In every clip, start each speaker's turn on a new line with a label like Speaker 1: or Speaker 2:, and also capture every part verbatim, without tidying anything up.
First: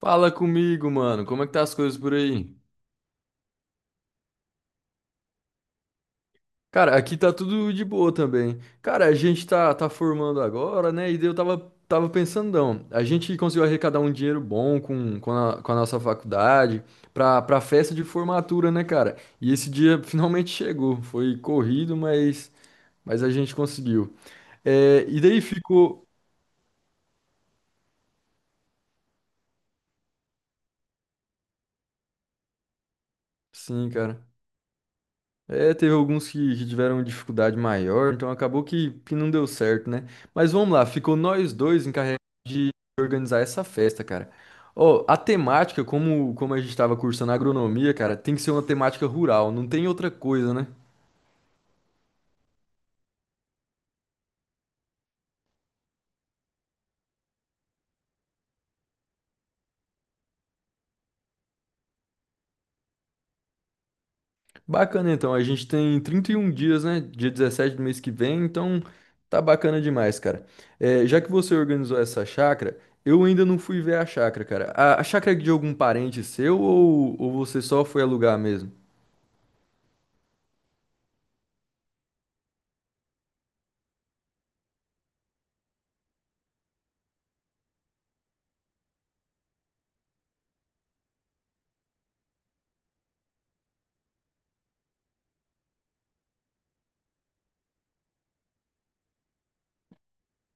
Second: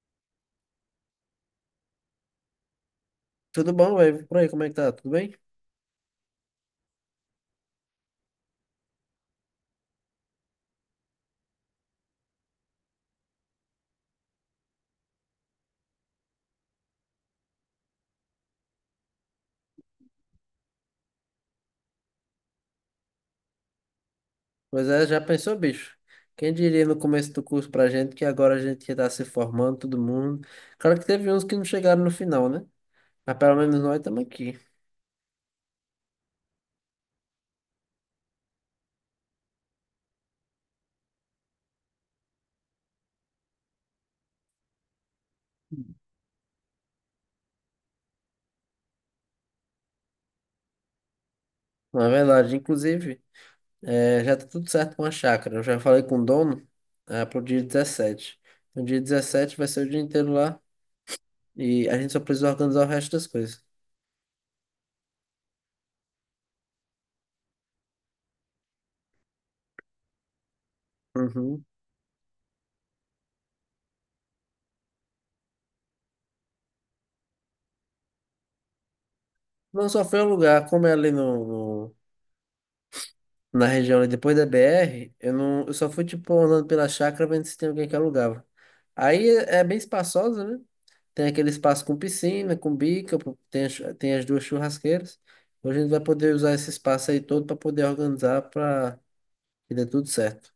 Speaker 1: Fala comigo, mano. Como é que tá as coisas por aí?
Speaker 2: Tudo bom, velho? Por aí, como é que tá? Tudo bem?
Speaker 1: Cara, aqui tá tudo de boa também. Cara, a gente tá, tá formando agora, né? E daí eu tava, tava pensando, não, a gente conseguiu arrecadar um dinheiro bom com, com a, com a nossa faculdade pra, pra festa de formatura, né, cara? E esse dia finalmente chegou. Foi corrido, mas, mas a gente conseguiu.
Speaker 2: Pois
Speaker 1: É,
Speaker 2: é, já
Speaker 1: e daí
Speaker 2: pensou, bicho?
Speaker 1: ficou.
Speaker 2: Quem diria no começo do curso pra gente que agora a gente ia estar se formando, todo mundo. Claro que teve uns que não chegaram no final, né? Mas pelo menos
Speaker 1: Sim,
Speaker 2: nós estamos
Speaker 1: cara.
Speaker 2: aqui.
Speaker 1: É, teve alguns que, que tiveram dificuldade maior, então acabou que, que não deu certo, né? Mas vamos lá, ficou nós dois encarregados de organizar essa festa, cara. Ó, a temática, como, como a gente estava cursando agronomia, cara, tem que ser uma temática rural, não tem outra coisa, né?
Speaker 2: Na verdade, inclusive, eh, já tá tudo certo com a chácara. Eu já falei com o dono, ah, pro dia dezessete. No dia dezessete vai ser o dia inteiro lá e a gente só precisa organizar o resto das coisas.
Speaker 1: Bacana, então, a gente tem trinta e um dias, né? Dia dezessete do mês que vem, então tá bacana demais, cara. É, já que você
Speaker 2: Uhum.
Speaker 1: organizou essa chácara, eu ainda não fui ver a chácara, cara. A, a chácara é de algum parente seu ou, ou você só foi alugar mesmo?
Speaker 2: Não só foi o lugar, como é ali no, na região ali, depois da B R, eu não, eu só fui tipo andando pela chácara vendo se tem alguém que alugava. Aí é é bem espaçosa, né? Tem aquele espaço com piscina, com bica, pro- tem, a chu- tem as duas churrasqueiras. Hoje a gente vai poder usar esse espaço aí todo para poder organizar para que dê tudo certo.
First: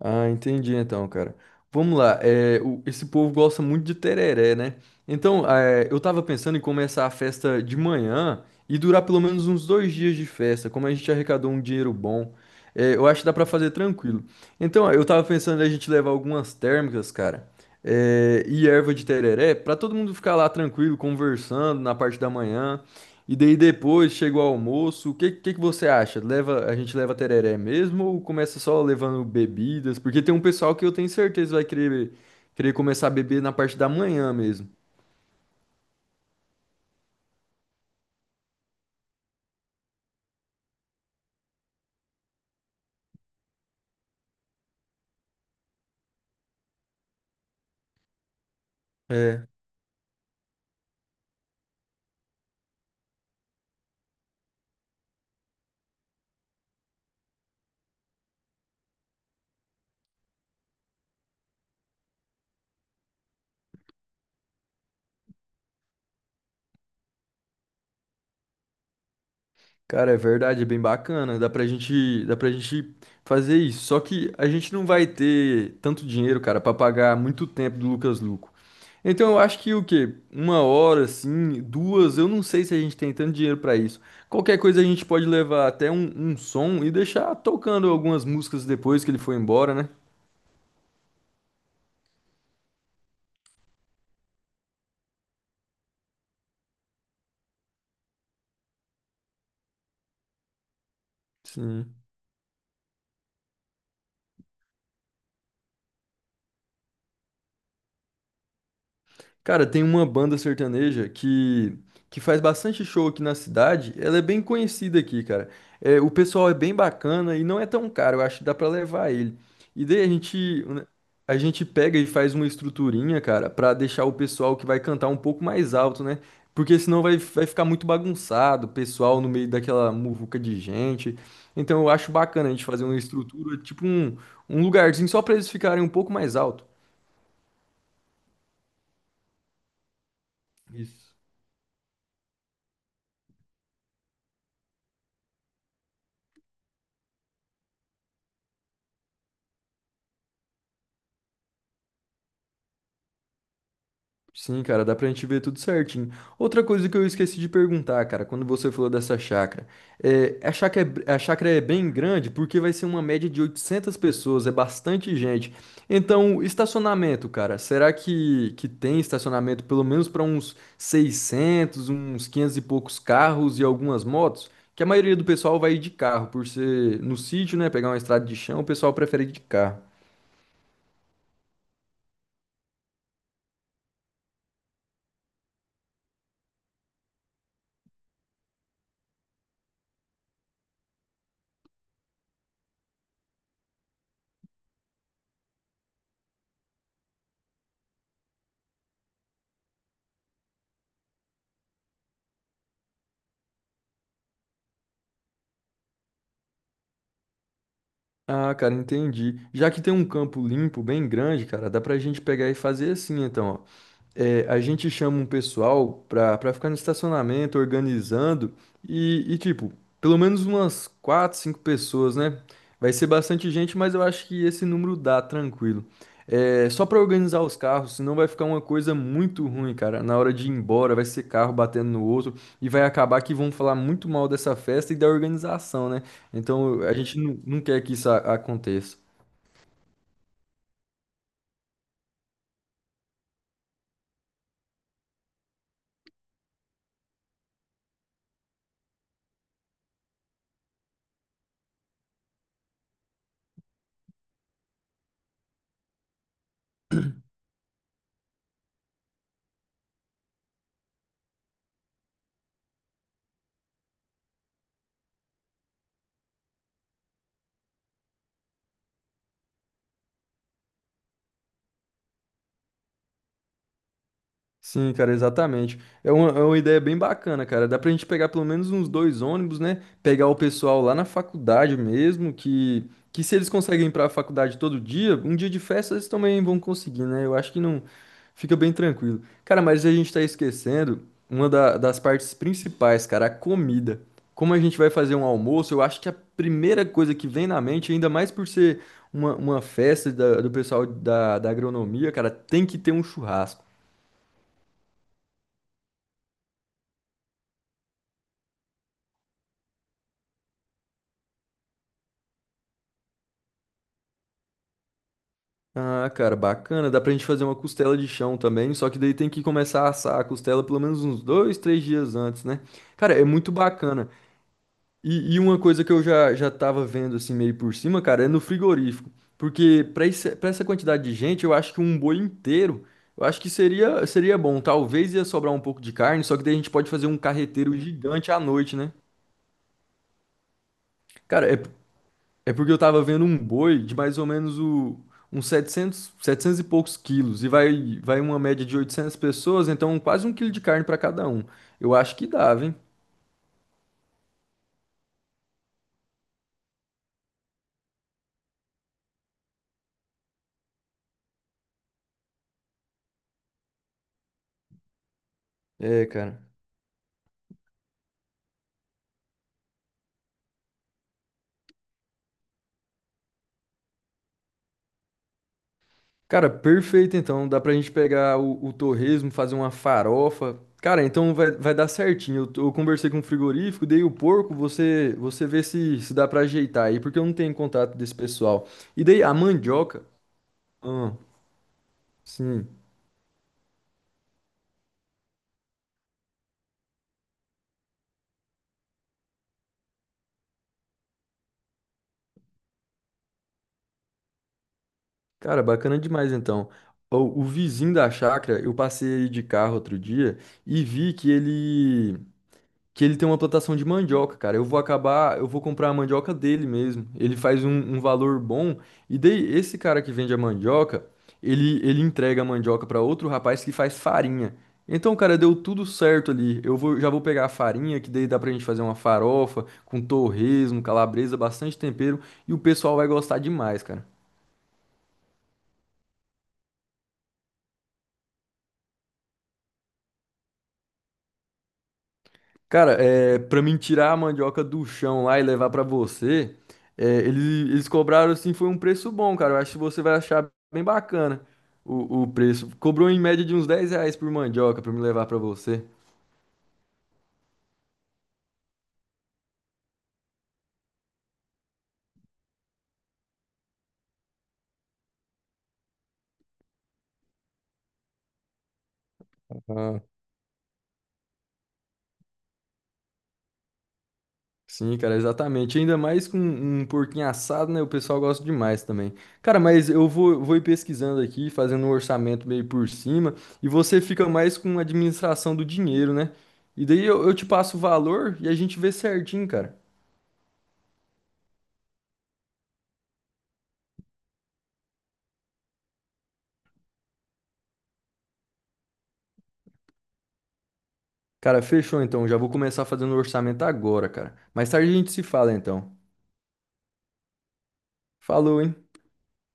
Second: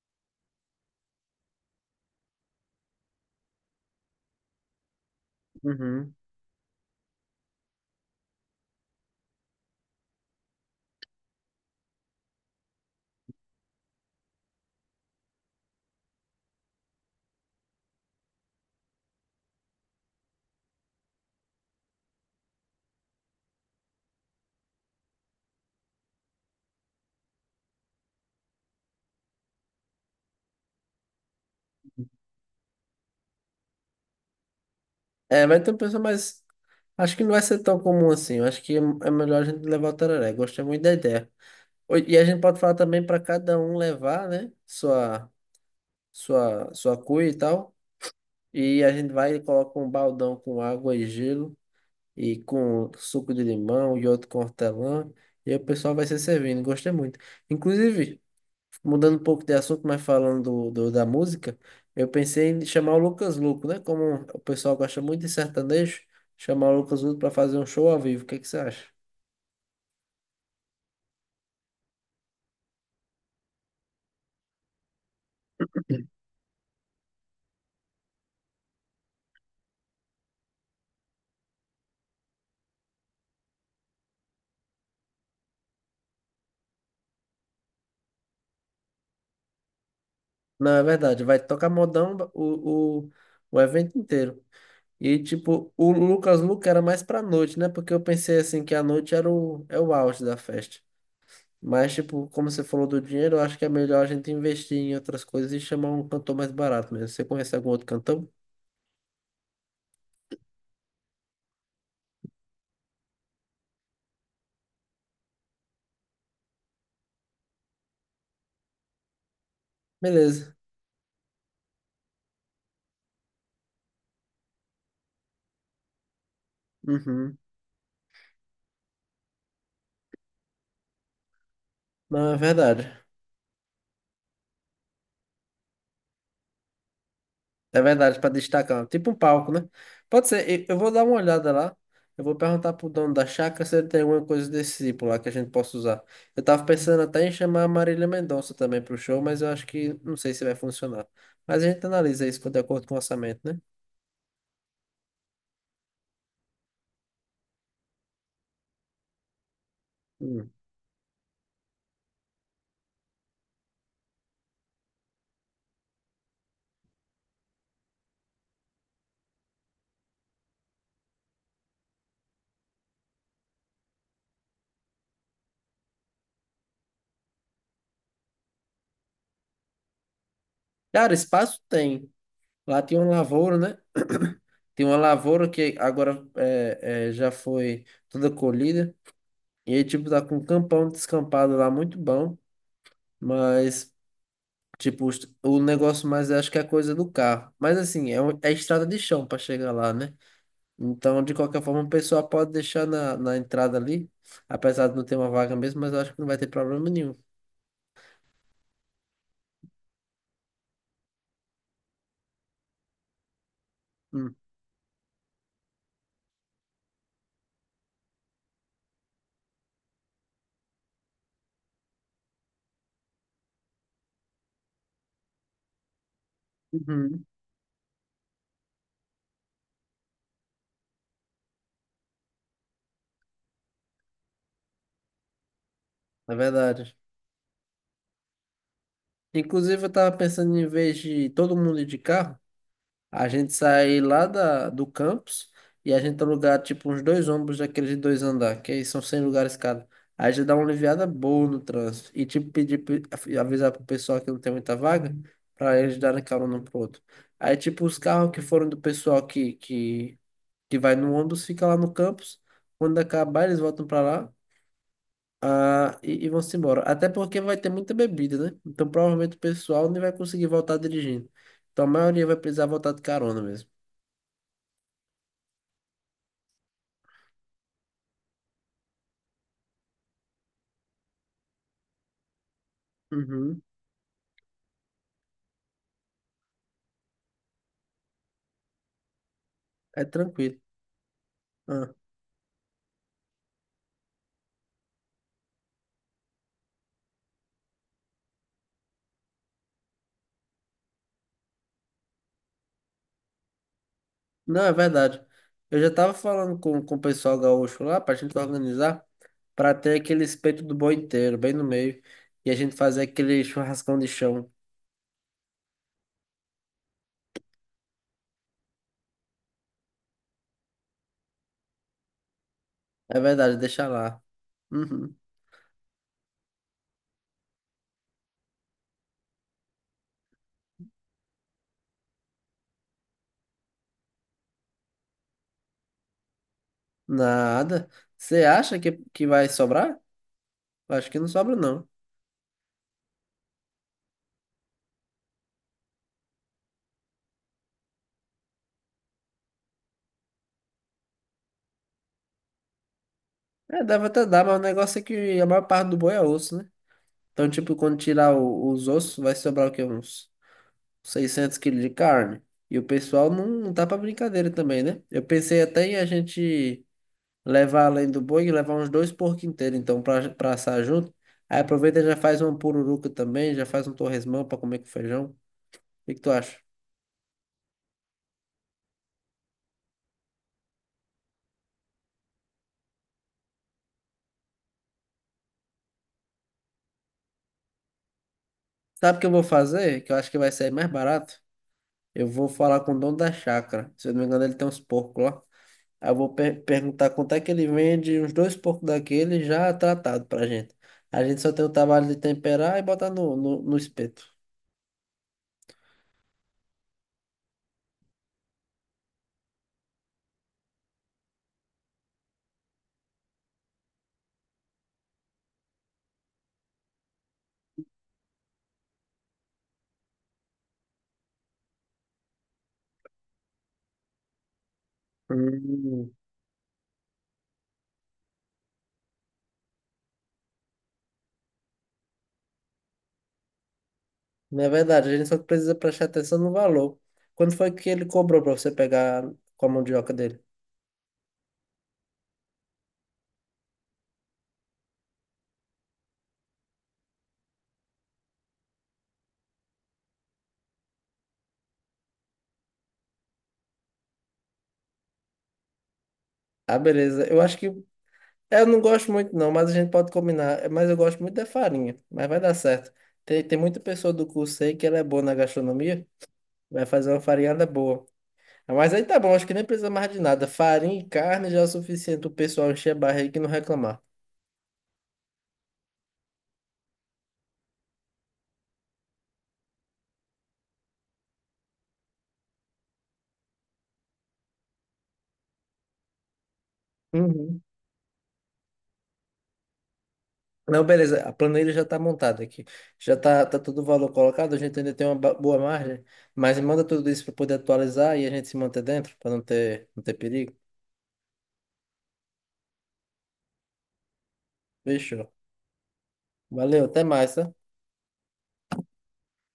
Speaker 1: Ah, entendi então, cara. Vamos lá, é, o- esse povo gosta muito de tereré, né? Então, é, eu
Speaker 2: Uhum.
Speaker 1: tava pensando em começar a festa de manhã e durar pelo menos uns dois dias de festa, como a gente arrecadou um dinheiro bom. É, eu acho que dá pra fazer tranquilo. Então, eu tava pensando em a gente levar algumas térmicas, cara, é, e erva de tereré, pra todo mundo ficar lá tranquilo, conversando na parte da manhã. E daí depois chega o almoço, o que, que que você acha? Leva, a gente leva tereré mesmo ou começa só levando bebidas? Porque tem um pessoal que eu tenho certeza vai querer, querer começar a beber na parte da manhã mesmo.
Speaker 2: É, vai ter um pessoal, mas acho que não vai ser tão comum assim. Eu acho que é é melhor a gente levar o tereré. Gostei muito da ideia. Oi, e a gente pode falar também para cada um levar, né? Sua, sua, sua cuia e tal. E a gente vai e
Speaker 1: É.
Speaker 2: coloca um baldão com água e gelo, e com suco de limão e outro com hortelã, e aí o pessoal vai se servindo. Gostei muito. Inclusive, mudando um pouco de assunto, mas falando do, do- da música, eu pensei em chamar o Lucas Luco, né? Como o pessoal gosta muito de sertanejo, chamar o Lucas Luco para fazer um show ao vivo. O que é que você acha?
Speaker 1: Cara, é verdade, é bem bacana. Dá pra gente, dá pra gente fazer isso. Só que a gente não vai ter tanto dinheiro, cara, pra pagar muito tempo do Lucas Luco. Então eu acho que o quê? Uma hora, assim, duas, eu não sei se a gente tem tanto dinheiro pra isso. Qualquer coisa a gente pode levar até um, um som e deixar tocando algumas músicas depois que ele for embora, né?
Speaker 2: Não, é verdade. Vai tocar modão o, o, o evento inteiro. E, tipo, o Lucas Luco era mais pra noite, né? Porque eu pensei, assim, que a noite era o, é o auge da festa. Mas,
Speaker 1: Sim.
Speaker 2: tipo, como você falou do dinheiro, eu acho que é melhor a gente investir em outras coisas e chamar um cantor mais barato mesmo. Você conhece algum outro cantor?
Speaker 1: Cara, tem uma banda sertaneja que, que faz bastante show aqui na cidade. Ela é bem conhecida aqui, cara. É, o pessoal é bem bacana e não é tão caro. Eu acho que dá pra levar ele. E daí a
Speaker 2: Beleza.
Speaker 1: gente, a gente pega e faz uma estruturinha, cara, pra deixar o pessoal que vai cantar um pouco mais alto, né? Porque senão vai,
Speaker 2: Uhum.
Speaker 1: vai ficar muito bagunçado, o pessoal no meio daquela muvuca de gente. Então eu acho
Speaker 2: Não, é
Speaker 1: bacana a gente
Speaker 2: verdade.
Speaker 1: fazer uma estrutura, tipo um, um lugarzinho só pra eles ficarem um pouco mais alto.
Speaker 2: É verdade, para destacar. Tipo um palco, né? Pode ser. Eu eu vou dar
Speaker 1: Isso.
Speaker 2: uma olhada lá. Eu vou perguntar pro dono da chácara se ele tem alguma coisa desse tipo lá que a gente possa usar. Eu tava pensando até em chamar a Marília Mendonça também pro show, mas eu acho que não sei se vai funcionar. Mas a gente analisa isso de acordo com o orçamento, né?
Speaker 1: Sim, cara, dá pra gente ver tudo certinho. Outra coisa que eu esqueci de perguntar, cara, quando você falou dessa chácara, é,
Speaker 2: Hum.
Speaker 1: a chácara é, a chácara é bem grande porque vai ser uma média de oitocentas pessoas, é bastante gente. Então, estacionamento, cara, será que, que tem estacionamento pelo menos para uns seiscentos uns quinhentos e poucos carros e algumas motos? Que a maioria do pessoal vai de carro, por ser no sítio, né, pegar uma estrada de chão, o pessoal prefere ir de carro.
Speaker 2: Cara, espaço tem. Lá tem uma lavoura, né? Tem uma lavoura que agora é, é, já foi toda colhida. E aí, tipo, tá com um campão descampado lá muito bom. Mas, tipo, os- o negócio mais acho que é a coisa do carro. Mas assim, é, um- é estrada de chão para chegar lá, né? Então, de qualquer forma, o pessoal pode deixar na, na entrada ali. Apesar de não ter uma vaga mesmo, mas eu acho que não vai ter problema nenhum.
Speaker 1: Ah, cara, entendi. Já que tem um campo limpo bem grande, cara, dá pra gente pegar e fazer assim, então, ó
Speaker 2: Hum.
Speaker 1: é, a gente chama um pessoal pra, pra ficar no estacionamento organizando e, e, tipo, pelo menos umas quatro, cinco pessoas, né? Vai ser bastante gente, mas eu acho que esse número dá tranquilo. É, só pra
Speaker 2: Uhum.
Speaker 1: organizar os carros, senão vai ficar uma coisa muito ruim, cara. Na hora de ir embora, vai ser carro batendo no outro e vai acabar que vão falar muito mal dessa festa e da organização, né?
Speaker 2: É
Speaker 1: Então a
Speaker 2: verdade.
Speaker 1: gente não, não quer que isso a- aconteça.
Speaker 2: Inclusive, eu tava pensando em vez de todo mundo ir de carro. A gente sai lá da, do campus e a gente alugar tipo uns dois ônibus daqueles de dois andar, que aí são cem lugares cada. Aí já dá uma aliviada boa no trânsito. E tipo, pedir, pe- avisar pro pessoal que não tem muita vaga, para eles darem carona um pro outro. Aí tipo, os carros que foram do pessoal que, que, que vai no ônibus fica lá no campus. Quando acabar, eles voltam para lá. Ah, e, e vão-se embora. Até porque vai ter muita bebida, né? Então provavelmente o pessoal nem vai conseguir voltar dirigindo. Então a maioria vai precisar voltar de carona mesmo.
Speaker 1: Sim, cara, exatamente. É uma, é uma ideia bem bacana, cara. Dá pra gente pegar pelo menos uns dois ônibus, né? Pegar o pessoal lá na faculdade mesmo, que, que se eles
Speaker 2: Uhum,
Speaker 1: conseguem ir pra faculdade todo dia, um dia de festa eles também vão conseguir, né? Eu acho que não fica bem tranquilo. Cara, mas a
Speaker 2: é
Speaker 1: gente tá
Speaker 2: tranquilo.
Speaker 1: esquecendo uma da-
Speaker 2: Ah,
Speaker 1: das partes principais, cara, a comida. Como a gente vai fazer um almoço, eu acho que a primeira coisa que vem na mente, ainda mais por ser uma, uma festa da- do pessoal da, da agronomia, cara, tem que ter um churrasco.
Speaker 2: não, é verdade. Eu já tava falando com, com o pessoal gaúcho lá pra gente organizar pra ter aquele espeto do boi inteiro, bem no meio, e a gente fazer aquele churrascão de chão.
Speaker 1: Ah, cara, bacana. Dá pra gente fazer uma costela de chão também, só que daí tem que começar a assar a costela pelo menos uns dois, três dias antes, né? Cara,
Speaker 2: É
Speaker 1: é muito
Speaker 2: verdade, deixa
Speaker 1: bacana.
Speaker 2: lá. Uhum.
Speaker 1: E, e uma coisa que eu já, já tava vendo assim meio por cima, cara, é no frigorífico. Porque pra esse, pra essa quantidade de gente, eu acho que um boi inteiro, eu acho que seria, seria bom. Talvez ia sobrar um pouco de carne, só que daí a gente pode fazer um carreteiro
Speaker 2: Nada.
Speaker 1: gigante à
Speaker 2: Você
Speaker 1: noite,
Speaker 2: acha que,
Speaker 1: né?
Speaker 2: que vai sobrar? Acho que não
Speaker 1: Cara,
Speaker 2: sobra,
Speaker 1: é,
Speaker 2: não.
Speaker 1: É porque eu tava vendo um boi de mais ou menos o, uns setecentos 700 e poucos quilos. E vai, vai uma média de oitocentas pessoas, então quase um quilo de carne pra cada um. Eu acho que dava, hein?
Speaker 2: É, deve até dar, mas o negócio é que a maior parte do boi é osso, né? Então, tipo, quando tirar o- os ossos, vai sobrar o quê? Uns seiscentos quilos de carne. E o pessoal não, não tá pra brincadeira também, né? Eu pensei até em a
Speaker 1: É, cara.
Speaker 2: gente levar além do boi e levar uns dois porcos inteiros, então, pra, pra assar junto. Aí aproveita e já faz uma pururuca também, já faz um torresmão pra comer com feijão. O que que tu
Speaker 1: Cara,
Speaker 2: acha?
Speaker 1: perfeito então. Dá pra gente pegar o, o torresmo, fazer uma farofa. Cara, então vai, vai dar certinho. Eu, tô- eu conversei com o frigorífico, dei o porco, você você vê se, se dá pra ajeitar aí, porque eu não tenho contato desse pessoal. E
Speaker 2: Sabe o
Speaker 1: daí
Speaker 2: que eu
Speaker 1: a
Speaker 2: vou fazer?
Speaker 1: mandioca.
Speaker 2: Que eu acho que vai sair mais
Speaker 1: Ah,
Speaker 2: barato. Eu vou
Speaker 1: sim.
Speaker 2: falar com o dono da chácara. Se eu não me engano, ele tem uns porcos lá. Aí eu vou per- perguntar quanto é que ele vende uns dois porcos daquele já tratado pra gente. A gente só tem o trabalho de temperar e botar no, no, no espeto.
Speaker 1: Cara, bacana demais então. O, o vizinho da chácara, eu passei de carro outro dia e vi que ele que ele tem uma plantação de mandioca, cara. Eu vou acabar, eu vou comprar a mandioca dele mesmo. Ele faz um, um valor bom e daí esse cara que vende a mandioca, ele ele entrega a mandioca para outro rapaz que faz farinha. Então, cara, deu tudo
Speaker 2: Hum,
Speaker 1: certo ali. Eu vou, já vou pegar a farinha, que daí dá pra gente fazer uma farofa com torresmo, calabresa, bastante tempero, e o pessoal vai gostar demais, cara.
Speaker 2: não é verdade, a gente só precisa prestar atenção no valor. Quando foi que ele cobrou para você pegar com a mandioca dele?
Speaker 1: Cara, é, pra mim tirar a mandioca do chão lá e levar pra você, é, eles, eles cobraram assim, foi um preço bom, cara. Eu acho que você vai achar bem bacana o, o preço. Cobrou em média de uns dez reais por mandioca pra me levar pra você.
Speaker 2: Ah, beleza. Eu acho que. É, eu não gosto muito, não, mas a gente pode combinar. É, mas eu gosto muito da farinha, mas vai dar certo. Tem, tem muita pessoa do curso aí que ela é boa na gastronomia, vai fazer uma farinhada boa. Ah, mas aí tá bom, acho que nem precisa
Speaker 1: Ah,
Speaker 2: mais de nada. Farinha e carne já é o suficiente o pessoal encher a barriga e não reclamar.
Speaker 1: sim, cara, exatamente. Ainda mais com um porquinho assado, né? O pessoal gosta demais também. Cara, mas eu vou, vou ir pesquisando aqui, fazendo um orçamento meio por cima, e você fica mais com a administração do dinheiro, né? E daí eu, eu te
Speaker 2: Uhum.
Speaker 1: passo o valor e a gente vê certinho, cara.
Speaker 2: Não, beleza, a planilha já está montada aqui. Já está tá tá todo o valor colocado, a gente ainda tem uma ba- boa margem, mas manda tudo isso para poder atualizar e a gente se manter dentro, para não ter, não ter perigo.
Speaker 1: Cara, fechou então. Já vou começar fazendo o orçamento agora, cara. Mais tarde a gente se
Speaker 2: Fechou.
Speaker 1: fala então.
Speaker 2: Valeu, até mais, tá?
Speaker 1: Falou, hein?